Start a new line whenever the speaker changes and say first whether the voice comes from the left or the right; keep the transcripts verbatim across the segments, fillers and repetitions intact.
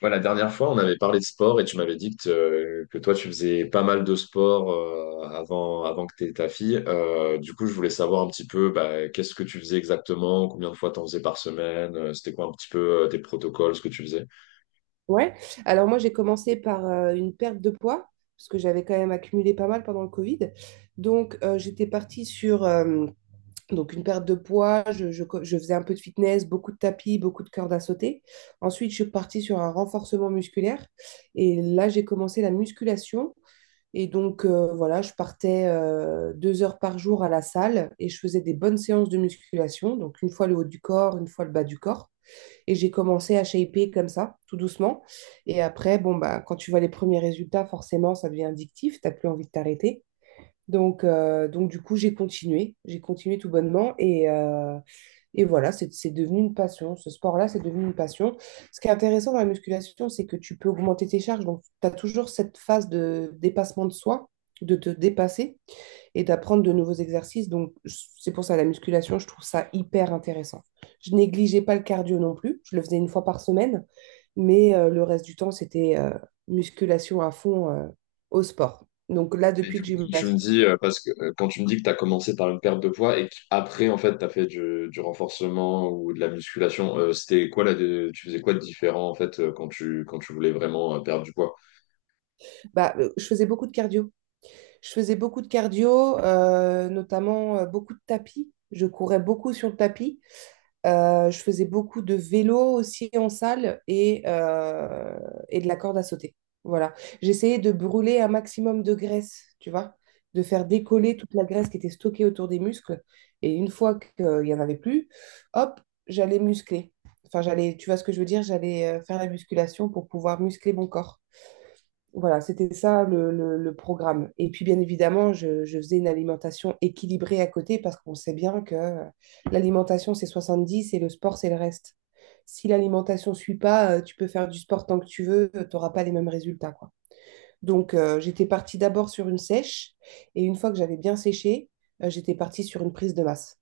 left: Ouais, la dernière fois, on avait parlé de sport et tu m'avais dit que, euh, que toi, tu faisais pas mal de sport euh, avant, avant que tu aies ta fille. Euh, du coup, je voulais savoir un petit peu bah, qu'est-ce que tu faisais exactement, combien de fois tu en faisais par semaine, euh, c'était quoi un petit peu euh, tes protocoles, ce que tu faisais.
right: Ouais. Alors moi, j'ai commencé par euh, une perte de poids, parce que j'avais quand même accumulé pas mal pendant le Covid. Donc, euh, j'étais partie sur euh, donc une perte de poids. Je, je co- je faisais un peu de fitness, beaucoup de tapis, beaucoup de cordes à sauter. Ensuite, je suis partie sur un renforcement musculaire. Et là, j'ai commencé la musculation. Et donc, euh, voilà, je partais euh, deux heures par jour à la salle et je faisais des bonnes séances de musculation. Donc, une fois le haut du corps, une fois le bas du corps. Et j'ai commencé à shaper comme ça, tout doucement. Et après, bon, bah, quand tu vois les premiers résultats, forcément, ça devient addictif, t'as plus envie de t'arrêter. Donc, euh, donc du coup, j'ai continué, j'ai continué tout bonnement et, euh, et voilà, c'est c'est devenu une passion. Ce sport-là, c'est devenu une passion. Ce qui est intéressant dans la musculation, c'est que tu peux augmenter tes charges. Donc, tu as toujours cette phase de dépassement de soi, de te dépasser et d'apprendre de nouveaux exercices. Donc, c'est pour ça la musculation, je trouve ça hyper intéressant. Je négligeais pas le cardio non plus, je le faisais une fois par semaine, mais euh, le reste du temps, c'était euh, musculation à fond euh, au sport. Donc là,
left: Et
right: depuis
left: du
right: que
left: coup,
right: j'ai eu
left: quand
right: ma
left: tu me
right: fille,
left: dis, euh, parce que euh, quand tu me dis que tu as commencé par une perte de poids et qu'après, en fait, tu as fait du, du renforcement ou de la musculation, euh, c'était quoi là, tu faisais quoi de différent en fait euh, quand tu, quand tu voulais vraiment euh, perdre du poids?
right: bah, euh, je faisais beaucoup de cardio. Je faisais beaucoup de cardio, euh, notamment euh, beaucoup de tapis. Je courais beaucoup sur le tapis. Euh, je faisais beaucoup de vélo aussi en salle et, euh, et de la corde à sauter. Voilà. J'essayais de brûler un maximum de graisse, tu vois, de faire décoller toute la graisse qui était stockée autour des muscles. Et une fois qu'il n'y en avait plus, hop, j'allais muscler. Enfin, j'allais, tu vois ce que je veux dire, j'allais euh, faire la musculation pour pouvoir muscler mon corps. Voilà, c'était ça le, le- le programme. Et puis, bien évidemment, je, je faisais une alimentation équilibrée à côté parce qu'on sait bien que euh, l'alimentation, c'est soixante-dix et le sport, c'est le reste. Si l'alimentation ne suit pas, euh, tu peux faire du sport tant que tu veux, tu n'auras pas les mêmes résultats, quoi. Donc, euh, j'étais partie d'abord sur une sèche et une fois que j'avais bien séché, euh, j'étais partie sur une prise de masse.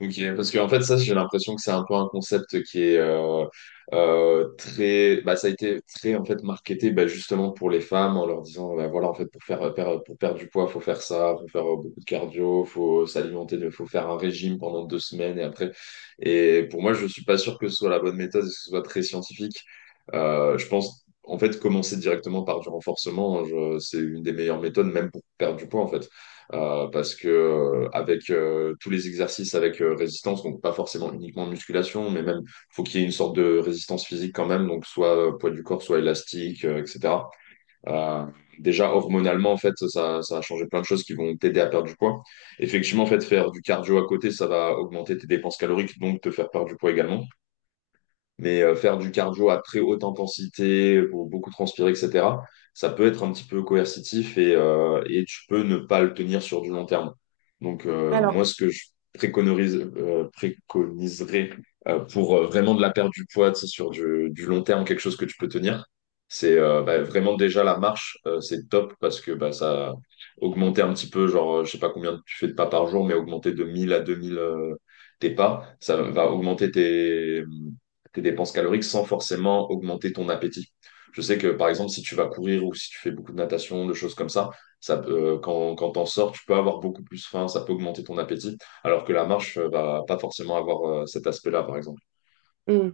left: Ok, parce qu'en fait, ça, j'ai l'impression que c'est un peu un concept qui est euh, euh, très, bah, ça a été très en fait marketé, bah, justement pour les femmes en leur disant, bah, voilà, en fait, pour faire, per- pour perdre du poids, faut faire ça, faut faire euh, beaucoup de cardio, faut s'alimenter, de- faut faire un régime pendant deux semaines et après. Et pour moi, je suis pas sûr que ce soit la bonne méthode et que ce soit très scientifique. Euh, je pense, en fait, commencer directement par du renforcement, hein, je- c'est une des meilleures méthodes, même pour perdre du poids, en fait. Euh, parce que euh, avec euh, tous les exercices avec euh, résistance, donc pas forcément uniquement de musculation, mais même faut qu'il y ait une sorte de résistance physique quand même, donc soit euh, poids du corps, soit élastique, euh, et cetera. Euh, Déjà hormonalement en fait, ça, ça a changé plein de choses qui vont t'aider à perdre du poids. Effectivement, en fait, faire du cardio à côté, ça va augmenter tes dépenses caloriques, donc te faire perdre du poids également. Mais euh, faire du cardio à très haute intensité, euh, pour beaucoup transpirer, et cetera, ça peut être un petit peu coercitif et, euh, et tu peux ne pas le tenir sur du long terme. Donc, euh, moi,
right: Alors,
left: ce que je préconise, euh, préconiserais euh, pour euh, vraiment de la perte du poids, tu sais, sur du, du long terme, quelque chose que tu peux tenir, c'est euh, bah, vraiment déjà la marche, euh, c'est top parce que bah, ça augmenter un petit peu, genre, euh, je sais pas combien tu fais de pas par jour, mais augmenter de mille à deux mille euh, tes pas, ça va augmenter tes tes dépenses caloriques sans forcément augmenter ton appétit. Je sais que par exemple, si tu vas courir ou si tu fais beaucoup de natation, de choses comme ça, ça peut, euh, quand, quand t'en sors, tu peux avoir beaucoup plus faim, ça peut augmenter ton appétit, alors que la marche euh, va pas forcément avoir euh, cet aspect-là, par exemple.
right: hum,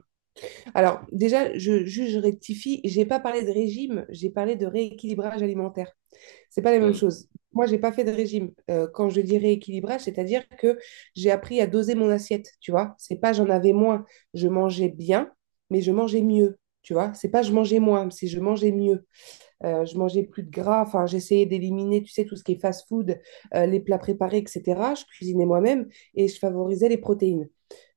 right: alors déjà, je, juste, je rectifie, j'ai pas parlé de régime, j'ai parlé de rééquilibrage alimentaire. C'est pas la même
left: Hmm.
right: chose. Moi, j'ai pas fait de régime. Euh, quand je dis rééquilibrage, c'est-à-dire que j'ai appris à doser mon assiette, tu vois. C'est pas j'en avais moins, je mangeais bien, mais je mangeais mieux, tu vois. C'est pas je mangeais moins, c'est je mangeais mieux. Euh, je mangeais plus de gras, enfin, j'essayais d'éliminer, tu sais, tout ce qui est fast-food, euh, les plats préparés, et cetera. Je cuisinais moi-même et je favorisais les protéines.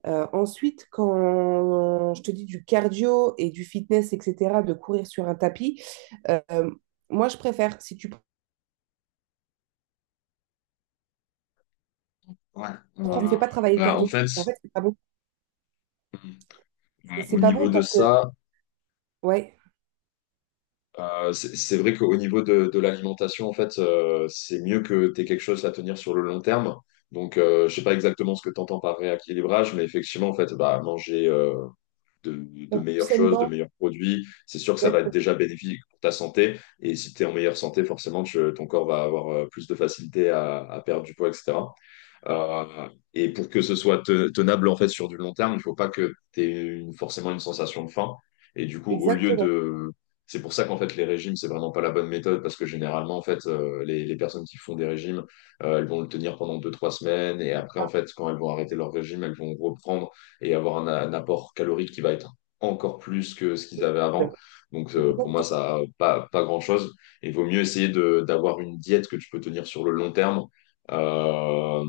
right: Euh, ensuite, quand je te dis du cardio et du fitness, et cetera, de courir sur un tapis, euh, moi, je préfère, si tu
left: Ouais.
right: je lui
left: Euh,
right: fais pas travailler le
left: bah, en
right: cardio.
left: fait,
right: En fait, c'est pas bon. C'est
left: euh,
right: c'est
left: au
right: pas
left: niveau
right: bon
left: de
right: parce que,
left: ça,
right: ouais,
left: euh, c'est c'est vrai qu'au niveau de, de l'alimentation, en fait, euh, c'est mieux que tu aies quelque chose à tenir sur le long terme. Donc, euh, je sais pas exactement ce que tu entends par rééquilibrage, mais effectivement, en fait, bah, manger, de, de,
right: un plus
left: meilleures choses, de
right: sainement,
left: meilleurs produits. C'est sûr que ça va être
right: exact-
left: déjà bénéfique pour ta santé. Et si tu es en meilleure santé, forcément, tu, ton corps va avoir euh, plus de facilité à, à perdre du poids, et cetera. Euh, et pour que ce soit te- tenable en fait sur du long terme, il faut pas que tu aies forcément une sensation de faim. Et du coup, au lieu
right: exactement.
left: de... C'est pour ça qu'en fait les régimes, c'est vraiment pas la bonne méthode parce que généralement en fait euh, les, les personnes qui font des régimes, euh, elles vont le tenir pendant deux trois semaines et après en fait quand elles vont arrêter leur régime, elles vont reprendre et avoir un, un apport calorique qui va être encore plus que ce qu'ils avaient avant. Donc euh, pour moi
right: Exactement.
left: ça a pas pas grand-chose. Il vaut mieux essayer de d'avoir une diète que tu peux tenir sur le long terme. Euh,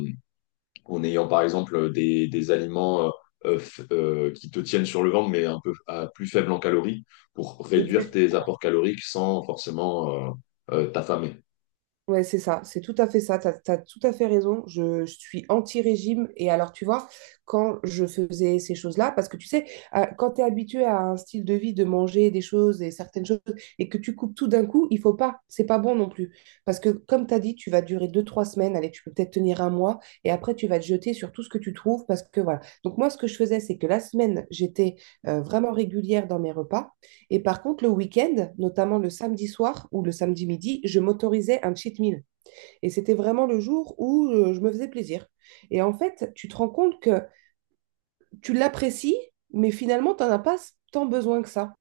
left: En ayant par exemple des, des aliments euh, euh, f- euh, qui te tiennent sur le ventre, mais un peu à plus faible en calories, pour réduire tes apports caloriques sans forcément euh, euh, t'affamer.
right: Ouais, c'est ça, c'est tout à fait ça, t'as, t'as tout à fait raison, je, je suis anti-régime et alors tu vois, quand je faisais ces choses-là, parce que tu sais, euh, quand tu es habitué à un style de vie de manger des choses et certaines choses et que tu coupes tout d'un coup, il faut pas, c'est pas bon non plus, parce que comme tu as dit, tu vas durer deux, trois semaines, allez, tu peux peut-être tenir un mois et après tu vas te jeter sur tout ce que tu trouves parce que voilà. Donc moi, ce que je faisais, c'est que la semaine, j'étais euh, vraiment régulière dans mes repas et par contre, le week-end, notamment le samedi soir ou le samedi midi, je m'autorisais un cheat meal. Et c'était vraiment le jour où euh, je me faisais plaisir. Et en fait, tu te rends compte que tu l'apprécies, mais finalement, tu n'en as pas tant besoin que ça.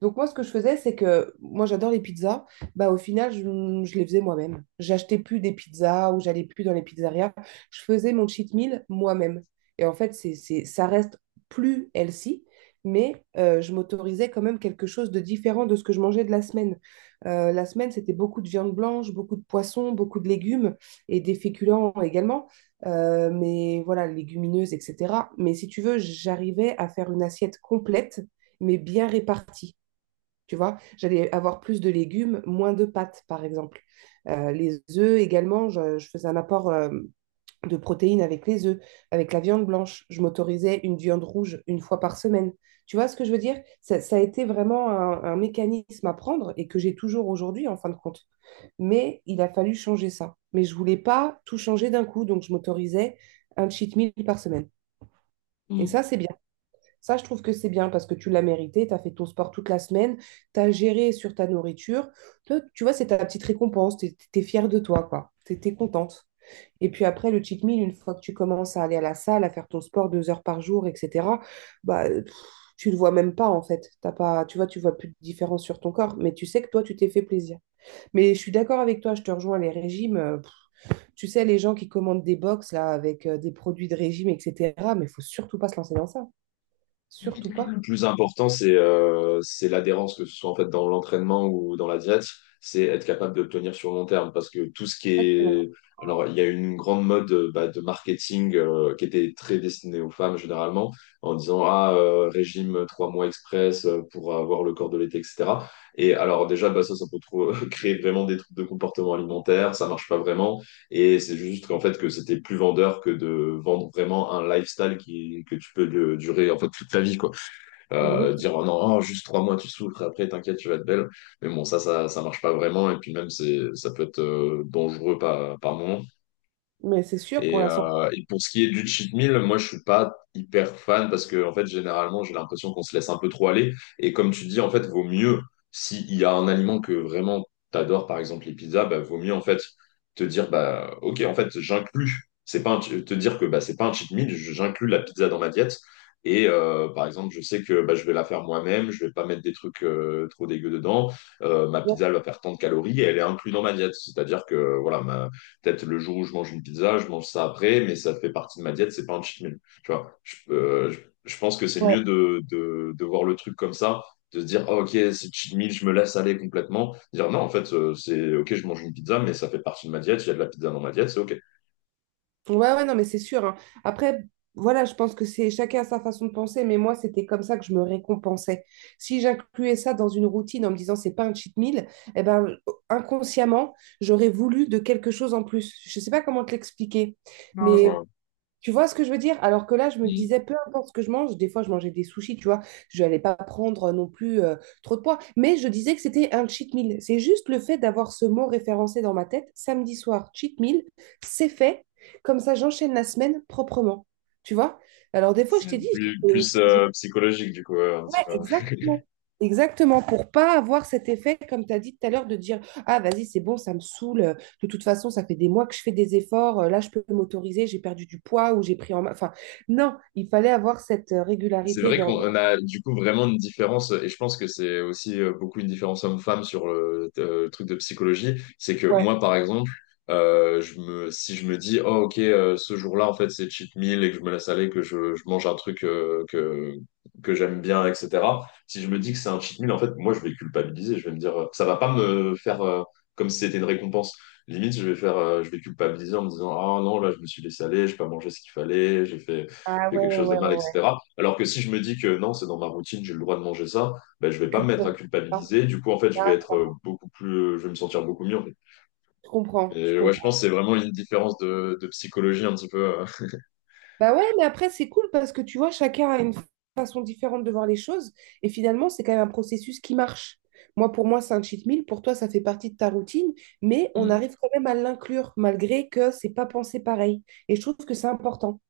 right: Donc moi, ce que je faisais, c'est que moi, j'adore les pizzas. Bah, au final, je, je les faisais moi-même. J'achetais plus des pizzas ou j'allais plus dans les pizzerias. Je faisais mon cheat meal moi-même. Et en fait, c'est, c'est, ça reste plus healthy, mais euh, je m'autorisais quand même quelque chose de différent de ce que je mangeais de la semaine. Euh, la semaine, c'était beaucoup de viande blanche, beaucoup de poissons, beaucoup de légumes et des féculents également, euh, mais voilà, légumineuses, et cetera. Mais si tu veux, j'arrivais à faire une assiette complète, mais bien répartie. Tu vois, j'allais avoir plus de légumes, moins de pâtes, par exemple. Euh, les œufs également, je, je faisais un apport euh, de protéines avec les œufs, avec la viande blanche. Je m'autorisais une viande rouge une fois par semaine. Tu vois ce que je veux dire? Ça, ça a été vraiment un, un mécanisme à prendre et que j'ai toujours aujourd'hui, en fin de compte. Mais il a fallu changer ça. Mais je voulais pas tout changer d'un coup, donc je m'autorisais un cheat meal par semaine. Et ça, c'est bien. Ça, je trouve que c'est bien parce que tu l'as mérité, tu as fait ton sport toute la semaine, tu as géré sur ta nourriture. Toi, tu vois, c'est ta petite récompense, tu es fière de toi, quoi. Tu es contente. Et puis après, le cheat meal, une fois que tu commences à aller à la salle, à faire ton sport deux heures par jour, et cetera, bah, pff, tu le vois même pas, en fait. T'as pas, tu vois, tu vois plus de différence sur ton corps, mais tu sais que toi, tu t'es fait plaisir. Mais je suis d'accord avec toi, je te rejoins, les régimes, euh, pff, tu sais, les gens qui commandent des box là avec euh, des produits de régime, et cetera. Mais il faut surtout pas se lancer dans ça. Surtout pas.
left: Le plus important, c'est euh, c'est l'adhérence, que ce soit en fait dans l'entraînement ou dans la diète, c'est être capable de le tenir sur le long terme. Parce que tout ce qui
right: Exactement.
left: est. Alors, il y a une grande mode euh, bah, de marketing euh, qui était très destinée aux femmes généralement, en disant ah, euh, régime trois mois express euh, pour avoir le corps de l'été, et cetera. Et alors, déjà, bah, ça, ça peut trop- créer vraiment des troubles de comportement alimentaire, ça marche pas vraiment. Et c'est juste qu'en fait, que c'était plus vendeur que de vendre vraiment un lifestyle qui, que tu peux euh, durer en fait toute ta vie, quoi euh,
right: Exact-
left: dire oh non, oh, juste trois mois tu souffres, après t'inquiète, tu vas être belle. Mais bon, ça, ça, ça marche pas vraiment. Et puis même, c'est, ça peut être euh, dangereux par, par moment.
right: Mais c'est sûr pour
left: Et,
right: la santé.
left: euh, et pour ce qui est du cheat meal, moi je suis pas hyper fan parce que en fait généralement j'ai l'impression qu'on se laisse un peu trop aller. Et comme tu dis, en fait, vaut mieux s'il y a un aliment que vraiment t'adores, par exemple les pizzas, bah, vaut mieux en fait te dire bah ok en fait j'inclus. C'est pas un ch- te dire que bah c'est pas un cheat meal, je- j'inclus la pizza dans ma diète. Et euh, par exemple, je sais que bah, je vais la faire moi-même, je vais pas mettre des trucs euh, trop dégueux dedans. Euh, ma
right: Ouais,
left: pizza elle va faire tant de calories et elle est inclue dans ma diète. C'est-à-dire que voilà, ma, Peut-être le jour où je mange une pizza, je mange ça après, mais ça fait partie de ma diète, c'est pas un cheat meal. Tu vois, je, euh, je, je pense que c'est
right: ouais,
left: mieux de, de, de voir le truc comme ça, de se dire, ah, ok, c'est cheat meal, je me laisse aller complètement. Dire, non, en fait, euh, c'est ok, je mange une pizza, mais ça fait partie de ma diète, il y a de la pizza dans ma diète, c'est ok.
right: ouais, non, mais c'est sûr, hein. Après, voilà, je pense que c'est chacun a sa façon de penser, mais moi, c'était comme ça que je me récompensais. Si j'incluais ça dans une routine en me disant c'est pas un cheat meal, eh ben, inconsciemment, j'aurais voulu de quelque chose en plus. Je sais pas comment te l'expliquer,
left: Non, je
right: mais
left: vois.
right: tu vois ce que je veux dire? Alors que là, je me
left: Oui,
right: disais, peu importe ce que je mange, des fois, je mangeais des sushis, tu vois, je n'allais pas prendre euh, non plus euh, trop de poids. Mais je disais que c'était un cheat meal. C'est juste le fait d'avoir ce mot référencé dans ma tête, samedi soir, cheat meal, c'est fait. Comme ça, j'enchaîne la semaine proprement. Tu vois? Alors des fois, je
left: c'est
right: t'ai dit,
left: plus, plus euh, psychologique, du coup, euh, un
right: ouais,
left: petit peu.
right: exactement. Exactement, pour pas avoir cet effet, comme tu as dit tout à l'heure, de dire, ah, vas-y, c'est bon, ça me saoule. De toute façon, ça fait des mois que je fais des efforts. Euh, Là, je peux m'autoriser, j'ai perdu du poids ou j'ai pris en main. Enfin, non, il fallait avoir cette euh,
left: C'est
right: régularité
left: vrai
right: dans...
left: qu'on
right: dans-
left: a du coup vraiment une différence, et je pense que c'est aussi euh, beaucoup une différence homme-femme sur le, euh, le truc de psychologie. C'est que
right: Ouais.
left: moi, par exemple, euh, je me, si je me dis, oh ok, euh, ce jour-là, en fait, c'est cheat meal et que je me laisse aller, que je, je mange un truc euh, que, que j'aime bien, et cetera. Si je me dis que c'est un cheat meal, en fait, moi, je vais culpabiliser. Je vais me dire, euh, ça va pas me faire euh, comme si c'était une récompense. Limite, je vais faire, euh, je vais culpabiliser en me disant, ah non, là, je me suis laissé aller, j'ai pas mangé ce qu'il fallait, j'ai fait
right: Ah,
left: fait
right: ouais,
left: quelque chose de
right: ouais, ouais,
left: mal,
right: ouais, ouais.
left: et cetera. Alors que si je me dis que non, c'est dans ma routine, j'ai le droit de manger ça, ben, je
right: Tu
left: vais pas me mettre à
right: culpabilises, hein.
left: culpabiliser. Du coup, en fait, je vais être
right: Ah,
left: euh, beaucoup plus, euh, je vais me sentir beaucoup mieux en fait.
right: je comprends, je
left: Et ouais, je
right: comprends.
left: pense que c'est vraiment une différence de, de psychologie un petit peu. euh.
right: Bah ouais, mais après, c'est cool parce que tu vois, chacun a une façon différente de voir les choses. Et finalement, c'est quand même un processus qui marche. Moi, pour moi, c'est un cheat meal. Pour toi, ça fait partie de ta routine. Mais on
left: Mm.
right: arrive quand même à l'inclure, malgré que c'est pas pensé pareil. Et je trouve que c'est important.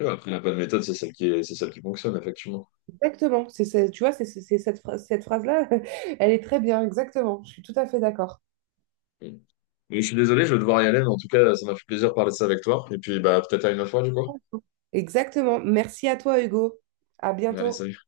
left: Ouais, après, la bonne méthode, c'est celle qui est, c'est celle qui fonctionne, effectivement.
right: Exactement. C'est, c'est- tu vois, c'est, c'est- c'est cette phrase, cette phrase-là, elle est très bien. Exactement. Je suis tout à fait d'accord.
left: Mm. Mais je suis désolé, je vais devoir y aller, mais en tout cas, ça m'a fait plaisir de parler de ça avec toi. Et puis, bah, peut-être à une autre fois, du coup.
right: Exactement. Merci à toi, Hugo. À
left: Allez,
right: bientôt.
left: salut.